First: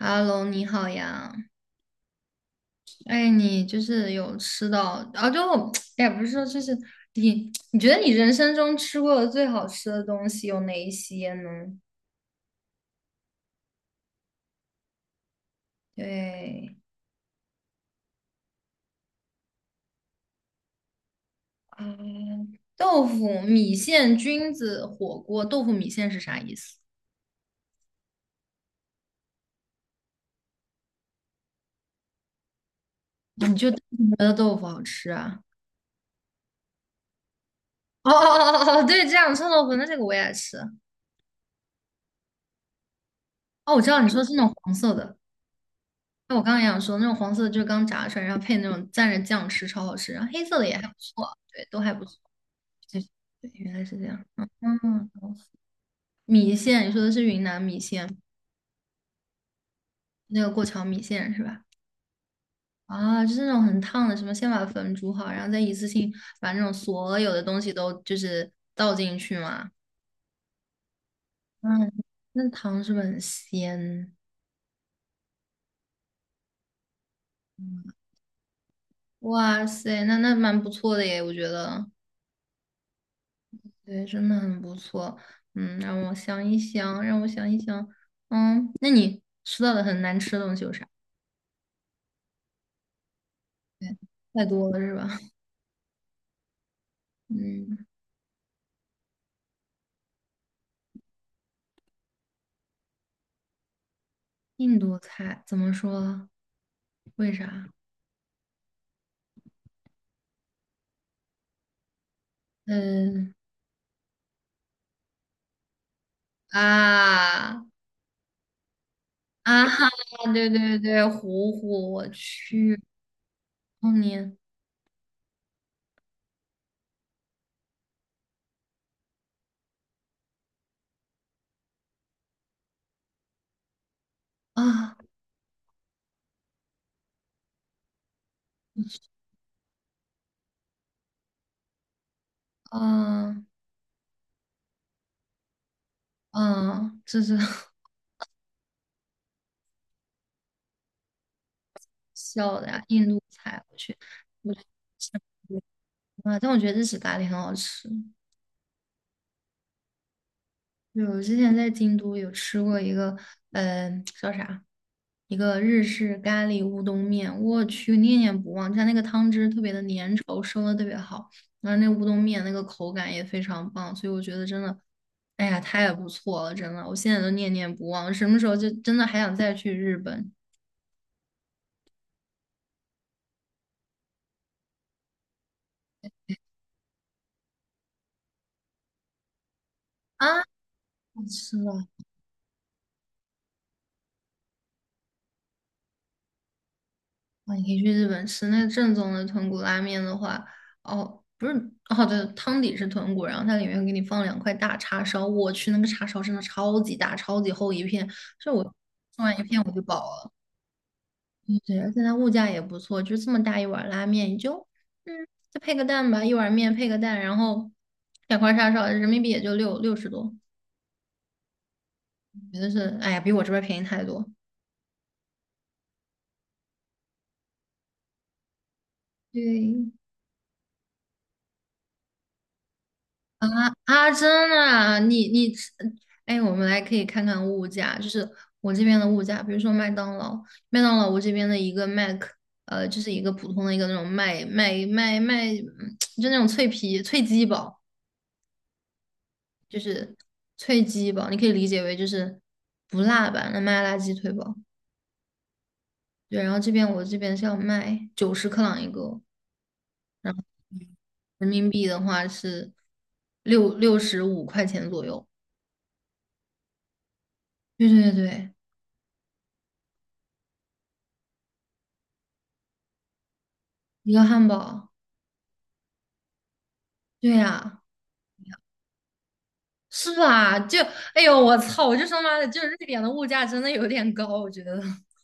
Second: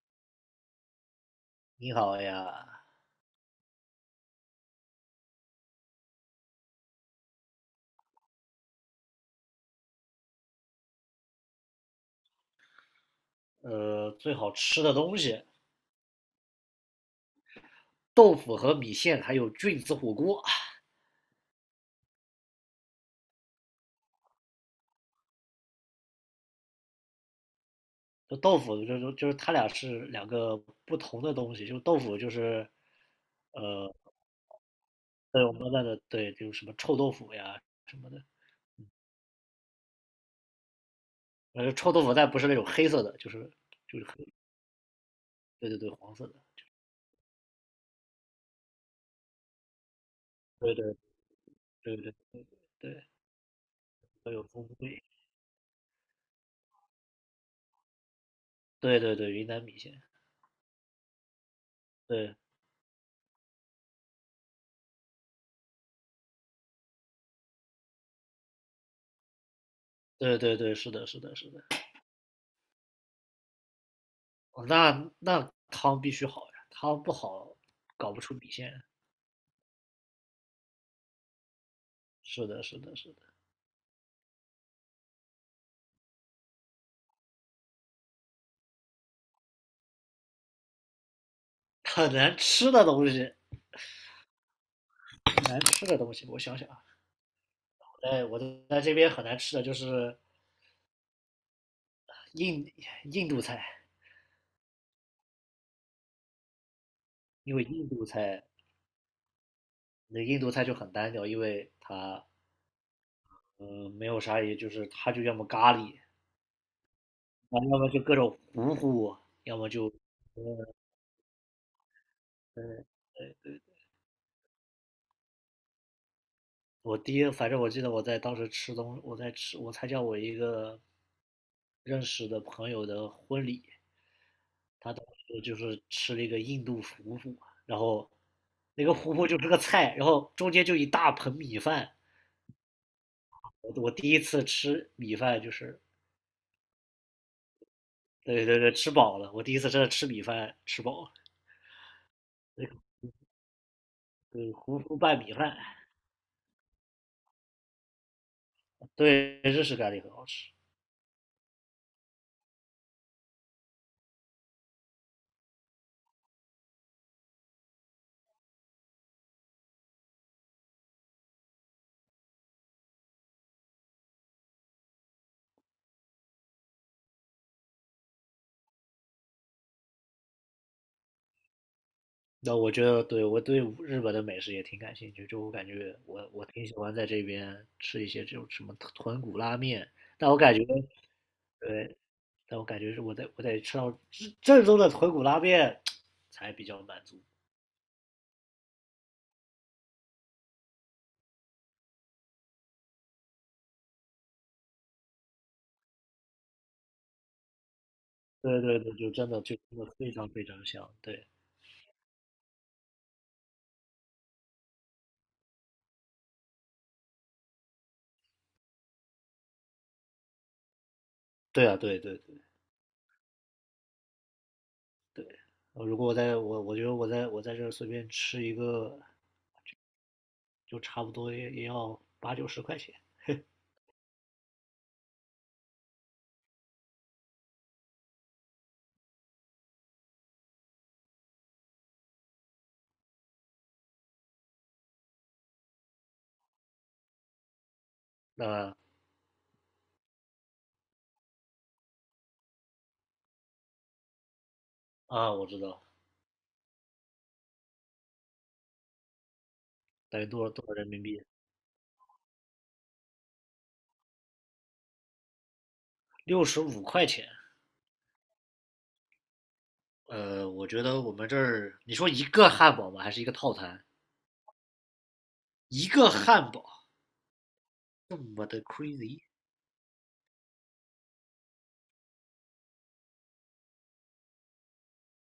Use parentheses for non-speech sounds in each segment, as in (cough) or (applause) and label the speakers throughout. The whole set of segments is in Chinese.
Speaker 1: h e 你好呀。
Speaker 2: 你好呀。
Speaker 1: 哎，你就是有吃到啊？就 (tsk) 哎呀，不是说就是你觉得你人生中吃过的最好吃的东西有哪一些呢？
Speaker 2: 最好吃的东西，
Speaker 1: 对
Speaker 2: 豆腐和米线，还有菌子火锅。
Speaker 1: 啊，豆腐、米线、菌子火锅。豆腐米线是啥意思？
Speaker 2: 就豆腐就是它俩是两个不同的东西。就豆腐就是
Speaker 1: 你就 (laughs) 单
Speaker 2: 呃
Speaker 1: 纯觉得豆腐好吃啊？
Speaker 2: 我们那的。对，就是什么臭豆腐呀什么
Speaker 1: 哦哦
Speaker 2: 的。
Speaker 1: 哦哦哦，对，这样臭豆腐，那这个我也爱吃。
Speaker 2: 臭豆腐但不是那种黑色的，就是
Speaker 1: 哦，我知
Speaker 2: 就
Speaker 1: 道
Speaker 2: 是
Speaker 1: 你说
Speaker 2: 黑，
Speaker 1: 是那种黄色的，
Speaker 2: 对对对，黄色的。
Speaker 1: 那我刚刚也想说那种黄色的就是刚炸出来，然后配那种蘸着酱吃，超好吃。然后黑色的
Speaker 2: 对
Speaker 1: 也还不
Speaker 2: 对
Speaker 1: 错，对，都还
Speaker 2: 对
Speaker 1: 不
Speaker 2: 对
Speaker 1: 错。对，
Speaker 2: 对，
Speaker 1: 原来是这样，
Speaker 2: 都有
Speaker 1: 嗯
Speaker 2: 风味。
Speaker 1: 嗯，懂米线，你说的是云南米线，
Speaker 2: 对对对，云南米线。
Speaker 1: 那个过桥米线是吧？
Speaker 2: 对
Speaker 1: 啊，就是那种很烫的，什么先把粉煮好，然后再一次性把那种所有的东西都就是倒进去嘛。
Speaker 2: 对对对，是的是的是的。
Speaker 1: 嗯，那汤是不是很鲜？
Speaker 2: 哦，那那汤必须好呀，汤不好搞不出米线。
Speaker 1: 哇塞，那那蛮不错的耶，我觉得，
Speaker 2: 是的，是的，是的。
Speaker 1: 对，真的很不错。嗯，让我想一想，让我想一想。嗯，那你吃到的很难吃的东西有啥？
Speaker 2: 很难吃的东西，
Speaker 1: 太多了是吧？
Speaker 2: 很难吃的东西，我想想啊。
Speaker 1: 嗯。
Speaker 2: 哎，我在这边很难吃的就是印印度菜。
Speaker 1: 印度菜怎么说？为
Speaker 2: 因为
Speaker 1: 啥？
Speaker 2: 印度菜，就很单调，因为它
Speaker 1: 嗯
Speaker 2: 没有啥。也就是它就要么咖喱，啊，
Speaker 1: 啊
Speaker 2: 要
Speaker 1: (laughs)
Speaker 2: 么就各种糊糊，要
Speaker 1: 啊
Speaker 2: 么
Speaker 1: 哈！
Speaker 2: 就
Speaker 1: 对对对，糊糊，我去，后年，
Speaker 2: 我第一，反正我记得我在当时吃东，我在吃，我参加我一个认识的朋友的婚礼。他
Speaker 1: 啊
Speaker 2: 当时就是吃了一个印度糊糊，然后那个糊糊就是个菜，然后中间就一大盆米饭。
Speaker 1: 啊
Speaker 2: 我第一次吃米饭就是，
Speaker 1: 啊！这是 (laughs)
Speaker 2: 对对对，吃饱了。我第一次真的吃米饭吃饱了。
Speaker 1: 笑的呀，印度菜，我去，
Speaker 2: 对，
Speaker 1: 我去
Speaker 2: 糊糊
Speaker 1: 吃
Speaker 2: 拌米饭。
Speaker 1: 啊！但我觉得日式咖喱很好吃。
Speaker 2: 对，日式咖喱很好吃。
Speaker 1: 对，我之前在京都有吃过一个，嗯，叫啥？一个日式咖喱乌冬面，我去，念念不忘。它那个汤汁特别的粘稠，收的特别好，然后那乌冬面那个口感也非常棒，所以我觉得真的，哎呀，太不错了，真的，我现在都念念不忘。什么时候就真的还想再去日本
Speaker 2: 那我觉得对，我对日本的美食也挺感兴趣。就我感觉我挺喜欢在这边吃一些这种什么豚骨拉面，但我
Speaker 1: 啊？
Speaker 2: 感觉
Speaker 1: 是的，
Speaker 2: 对，是我得吃到正宗的豚骨拉面才比较满足。
Speaker 1: 哇，你可以去日本吃那正宗的豚骨拉面的话，哦，不是，哦，对，汤底是豚骨，然后它里面会给你放两块大叉烧。我去，那个叉烧真的超级大，超级厚一片，就
Speaker 2: 对
Speaker 1: 我
Speaker 2: 对对，就
Speaker 1: 吃
Speaker 2: 真
Speaker 1: 完
Speaker 2: 的
Speaker 1: 一
Speaker 2: 就
Speaker 1: 片我
Speaker 2: 真
Speaker 1: 就
Speaker 2: 的
Speaker 1: 饱
Speaker 2: 非常
Speaker 1: 了。
Speaker 2: 非常香。对。
Speaker 1: 对对，而且它物价也不错，就这么大一碗拉面，你就嗯，再配个蛋吧，一碗面配个蛋，然后两块叉烧，人民币也就六十多，
Speaker 2: 对啊，对对对
Speaker 1: 觉得是，哎呀，比我这边便宜太多。
Speaker 2: 对。如果我觉得我在这儿随便吃一个，
Speaker 1: 对，
Speaker 2: 就差不多也要八九十块钱。
Speaker 1: 啊啊，真的啊，你，哎，我们来可以看看物价，就是我这边的物价，比如说麦当劳，麦当劳我这边的一个 Mac，就是一个普通的一个那种麦，嗯就那种脆鸡堡，就是脆鸡堡，你可以理解为就是不辣版的麦辣鸡腿堡。
Speaker 2: 啊，我知道。
Speaker 1: 对，然后这边我这边是要卖90克朗一个，
Speaker 2: 等于
Speaker 1: 然后
Speaker 2: 多少人民币？
Speaker 1: 人民币的话是六十五块钱左右。
Speaker 2: 六十五块钱。
Speaker 1: 对对对，
Speaker 2: 呃，我觉得我们这儿，你说一个汉堡吧，还是一个套餐？
Speaker 1: 一个汉堡。
Speaker 2: 一个汉堡。
Speaker 1: 对呀，
Speaker 2: 我的 crazy!
Speaker 1: 是吧？就，哎呦，我操！我就说妈的，就是瑞典的物价真的有点高，我觉得。(laughs)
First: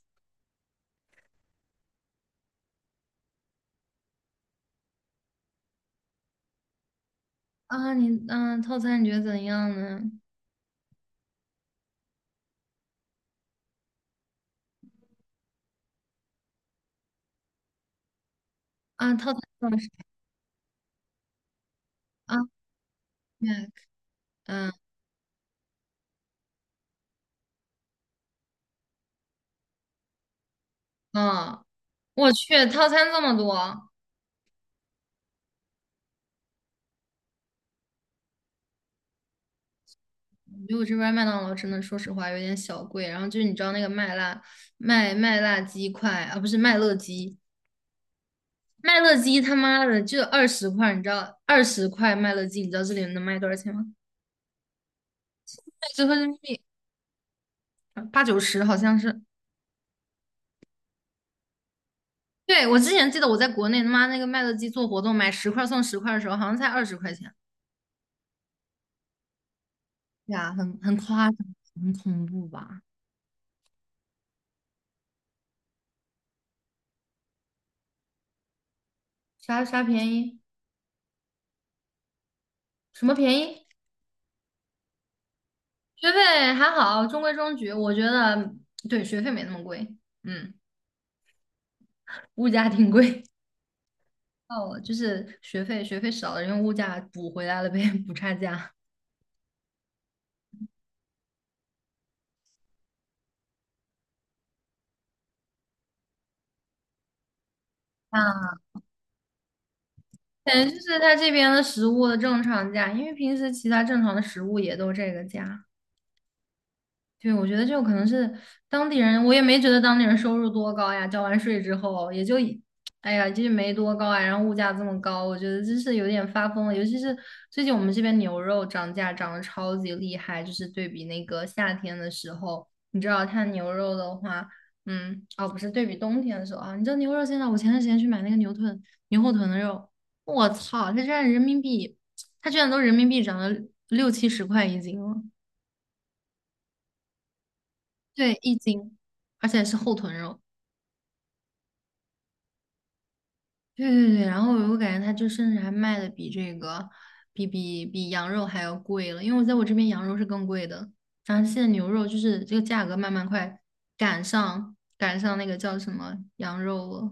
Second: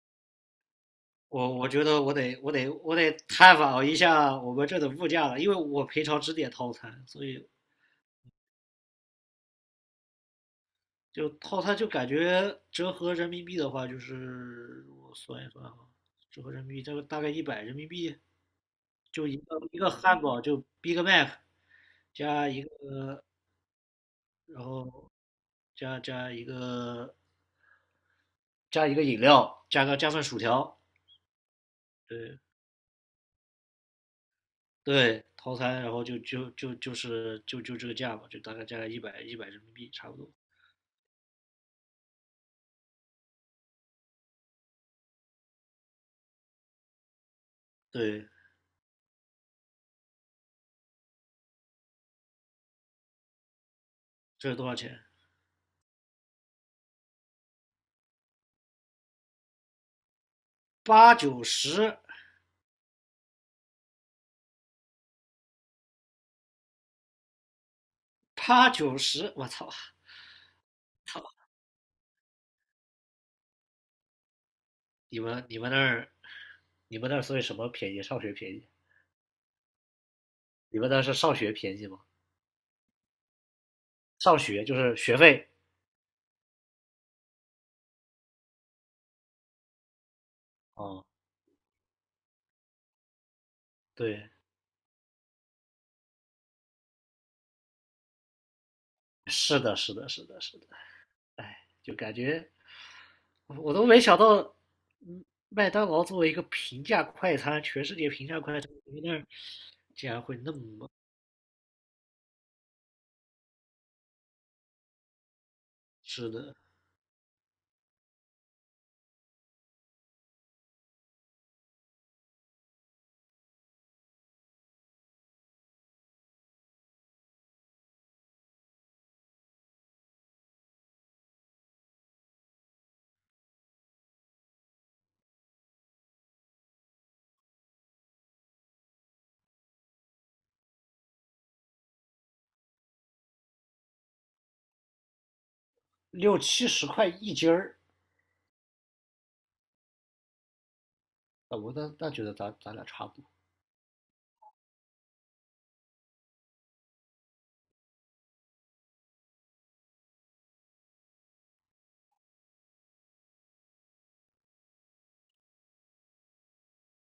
Speaker 2: 我觉得我得探访一下我们这的物价了，因为我平常只点套餐。所以
Speaker 1: 啊，你嗯，套餐你觉得怎样呢？
Speaker 2: 就套餐就感觉折合人民币的话，就是我算一算啊。折合人民币，这个大概一百人民币。
Speaker 1: 啊，
Speaker 2: 就
Speaker 1: 套
Speaker 2: 一
Speaker 1: 餐
Speaker 2: 个
Speaker 1: 多少
Speaker 2: 一
Speaker 1: 是
Speaker 2: 个汉堡就 Big Mac
Speaker 1: 啊
Speaker 2: 加一个，
Speaker 1: m
Speaker 2: 然
Speaker 1: 嗯
Speaker 2: 后加加一个加一个饮料，加份薯条。
Speaker 1: 啊，我
Speaker 2: 对，
Speaker 1: 去，套餐这么多，
Speaker 2: 对，套餐，然后就这个价吧，就大概价一百一百人民币差不多。
Speaker 1: 我觉得我这边麦当劳真的，说实话有点小贵。然后就是你知道那个麦辣鸡块啊，不是麦乐鸡，
Speaker 2: 对，
Speaker 1: 麦乐鸡他妈的就二十块，你知道二十块麦乐鸡，你知道这里能卖多少钱吗？
Speaker 2: 这是多少钱？
Speaker 1: (laughs) 折合人民币80、90好像是。
Speaker 2: 八九十。
Speaker 1: 对，我之前记得我在国内他妈那个麦乐鸡做活动买10块送10块的时候，好像才20块钱。
Speaker 2: 八九十，我操！
Speaker 1: 对啊，很
Speaker 2: 操！
Speaker 1: 夸张，很恐怖吧？
Speaker 2: 你们那儿，你们那儿所以什么便宜？上学便宜？
Speaker 1: 啥便宜？
Speaker 2: 你们那是上学便宜吗？
Speaker 1: 什么便宜？
Speaker 2: 上学就是学费。
Speaker 1: 学费还好，中规中矩。我觉得对学费没那么贵，嗯，
Speaker 2: 哦，嗯。
Speaker 1: 物价挺贵。
Speaker 2: 对，
Speaker 1: 哦，就是学费，学费少了，用物价补回来了呗，补差价。
Speaker 2: 是的，是的，是的，是的。哎，就感觉我都没想到。嗯，麦当劳作为一个平价快餐，全世界平价
Speaker 1: 啊，
Speaker 2: 快餐，你们那儿还会那
Speaker 1: 感觉就
Speaker 2: 么
Speaker 1: 是它这边的食物的正常价，因为平时其他正常的食物也都这个价。
Speaker 2: 吃的。
Speaker 1: 对，我觉得就可能是当地人，我也没觉得当地人收入多高呀，交完税之后也就一，哎呀，就是没多高啊，然后物价这么高，我觉得真是有点发疯了。尤其是最近我们这边牛肉涨价涨得超级厉害，就是对比那个夏天的时候，你知道它牛肉的话，嗯，哦，不是对比冬天的时候啊，你知道牛肉现在，我前段时间去买那个牛臀、牛后臀的肉，我操，它居然人民币，它居然都人民币涨了60、70块一斤了。
Speaker 2: 六七十块一斤儿？
Speaker 1: 对，一斤，而且是后臀肉。
Speaker 2: 啊，我那那觉得咱咱俩差不多。
Speaker 1: 对对对，然后我感觉它就甚至还卖的比这个，比羊肉还要贵了，因为我在我这边羊肉是更贵的，然后现在牛肉就是这个价格慢慢快赶上那个叫什么羊肉了。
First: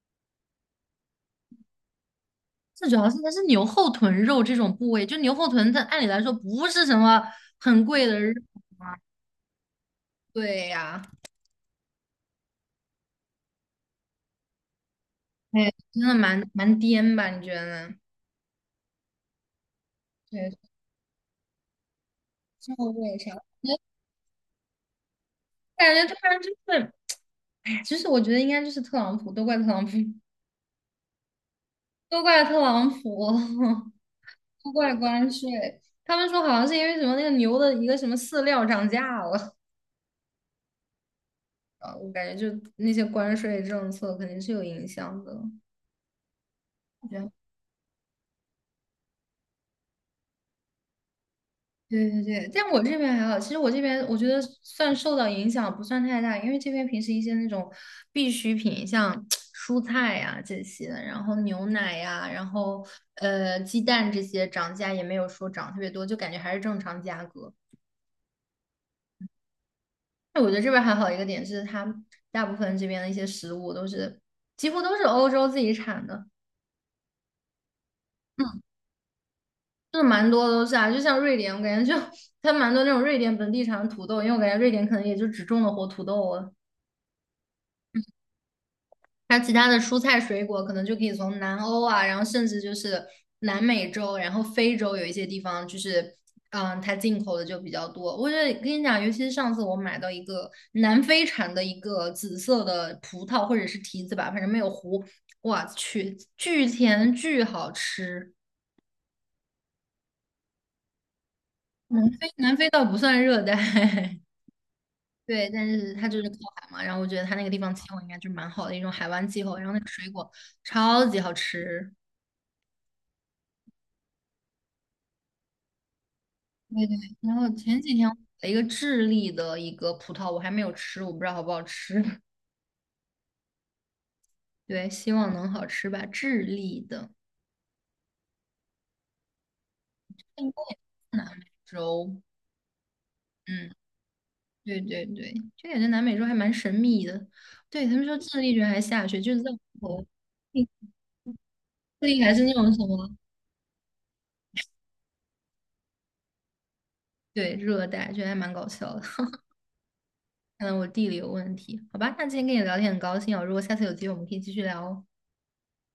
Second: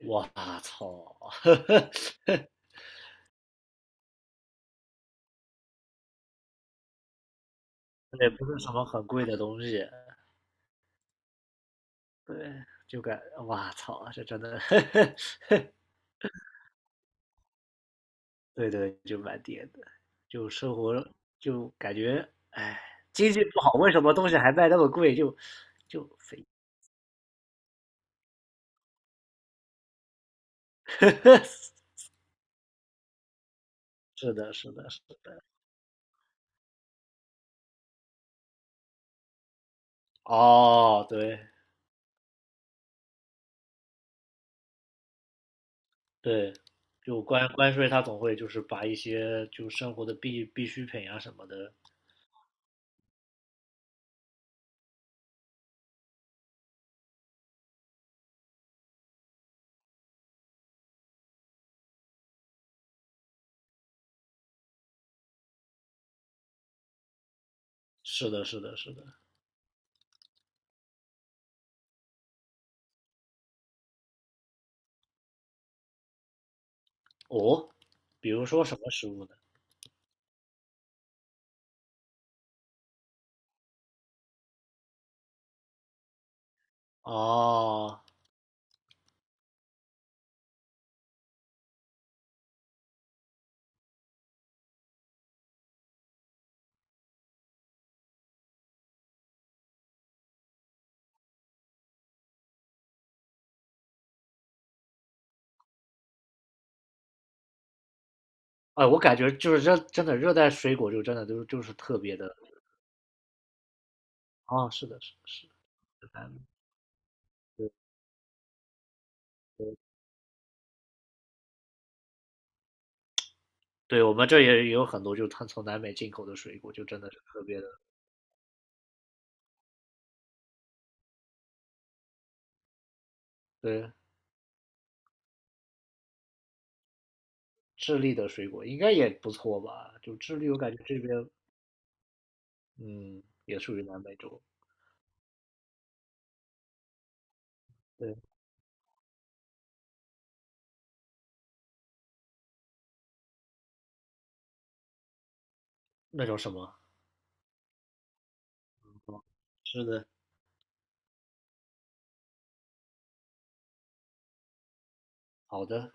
Speaker 2: 我操！(laughs)
Speaker 1: 最主要是它是牛后臀肉这种部位，就牛后臀，它按理来说不是什么很贵的
Speaker 2: 那也
Speaker 1: 肉。
Speaker 2: 不是什么很贵的东西。
Speaker 1: 对呀、
Speaker 2: 对，就感哇操，这真的。(laughs) 呵
Speaker 1: 哎，
Speaker 2: 呵。
Speaker 1: 真的蛮颠吧？你觉得呢
Speaker 2: 对对，就蛮跌的。就
Speaker 1: 对，
Speaker 2: 生活，就感觉
Speaker 1: 之
Speaker 2: 哎，
Speaker 1: 后我
Speaker 2: 经
Speaker 1: 啥？
Speaker 2: 济不好，
Speaker 1: 我
Speaker 2: 为什么东西还卖那么贵？就
Speaker 1: 感
Speaker 2: 就
Speaker 1: 觉突然
Speaker 2: 肥，
Speaker 1: 就是哎，其实我觉得应该就是特朗普，都怪特朗普，(laughs)
Speaker 2: (laughs)
Speaker 1: 都怪特朗普，
Speaker 2: 是的，
Speaker 1: (laughs)
Speaker 2: 是
Speaker 1: 都
Speaker 2: 的，
Speaker 1: 怪
Speaker 2: 是
Speaker 1: 关
Speaker 2: 的。
Speaker 1: 税。他们说好像是因为什么那个牛的一个什么饲料涨价了，
Speaker 2: 哦，对。
Speaker 1: (laughs) 啊，我感觉就那些关税政策肯定是有影响的。
Speaker 2: 对，关税，他总会就是把一些就生活的必需品啊什么的。
Speaker 1: 对对对，但我这边还好。其实我这边我觉得算受到影响不算太大，因为这边平时一些那种必需品，像 (tsk) 蔬菜呀、这些，然后牛奶呀、然后鸡蛋这些涨价也没有说涨特别多，就感觉还是正常价格。
Speaker 2: 是的，是的，是的。
Speaker 1: 那我觉得这边还好一个点是，它大部分这边的一些食物都是几乎都是欧洲自己产的。
Speaker 2: 哦，比如
Speaker 1: 嗯，
Speaker 2: 说什么食物呢？
Speaker 1: 就是蛮多都是啊，就像瑞典，我感觉就 (laughs) 它蛮多那种瑞典本地产的土豆，因为我感觉瑞典可能也就只种的活土豆，
Speaker 2: 哦，
Speaker 1: 它其他的蔬菜水果，可能就可以从南欧啊，然后甚至就是南美洲，然后非洲有一些地方就是，嗯，它进口的就比较多。我觉得跟你讲，尤其是上次我买到一个南非产的一个紫色的葡萄或者是提子吧，反正没有核，我去，巨甜巨好吃。
Speaker 2: 哎，我感觉就是热，真的热带水果就真的就是特
Speaker 1: 南
Speaker 2: 别
Speaker 1: 非
Speaker 2: 的。
Speaker 1: 南非倒不算热带。(laughs)
Speaker 2: 啊、是的，是的是
Speaker 1: 对，但是它
Speaker 2: 的，
Speaker 1: 就是
Speaker 2: 南
Speaker 1: 靠
Speaker 2: 美。
Speaker 1: 海嘛，然后我觉得它那个地
Speaker 2: 对，
Speaker 1: 方气候应该就蛮好的一种海湾气候，然后那个水果超级好吃。
Speaker 2: 对，我们这也也有很多，就是它从南美进口的水果，就
Speaker 1: 对对，
Speaker 2: 真的是
Speaker 1: 然
Speaker 2: 特
Speaker 1: 后
Speaker 2: 别的。
Speaker 1: 前几天我买了一个智利的一个葡萄，我还没有吃，我不知道好不好吃。(laughs)
Speaker 2: 对，
Speaker 1: 对，希望能好吃吧。智利的
Speaker 2: 智利的水果应该也不错吧？就
Speaker 1: (laughs)，
Speaker 2: 智利，
Speaker 1: 应该
Speaker 2: 我感
Speaker 1: 是
Speaker 2: 觉这边
Speaker 1: 南美洲。
Speaker 2: 嗯也
Speaker 1: 嗯，
Speaker 2: 属于南美洲。
Speaker 1: 对对对，就感觉南美洲还蛮神秘的。对，他们说
Speaker 2: 对，
Speaker 1: 智利居然还下雪，就是在我们智利还是那种什么，
Speaker 2: 那种什么？
Speaker 1: 对，热带，觉得还蛮搞笑的。(laughs)
Speaker 2: 是的。
Speaker 1: 看来我地理有问题。好吧，那今天跟你聊天很高兴哦，如果下次有机会我们可以继续聊哦。
Speaker 2: 好的。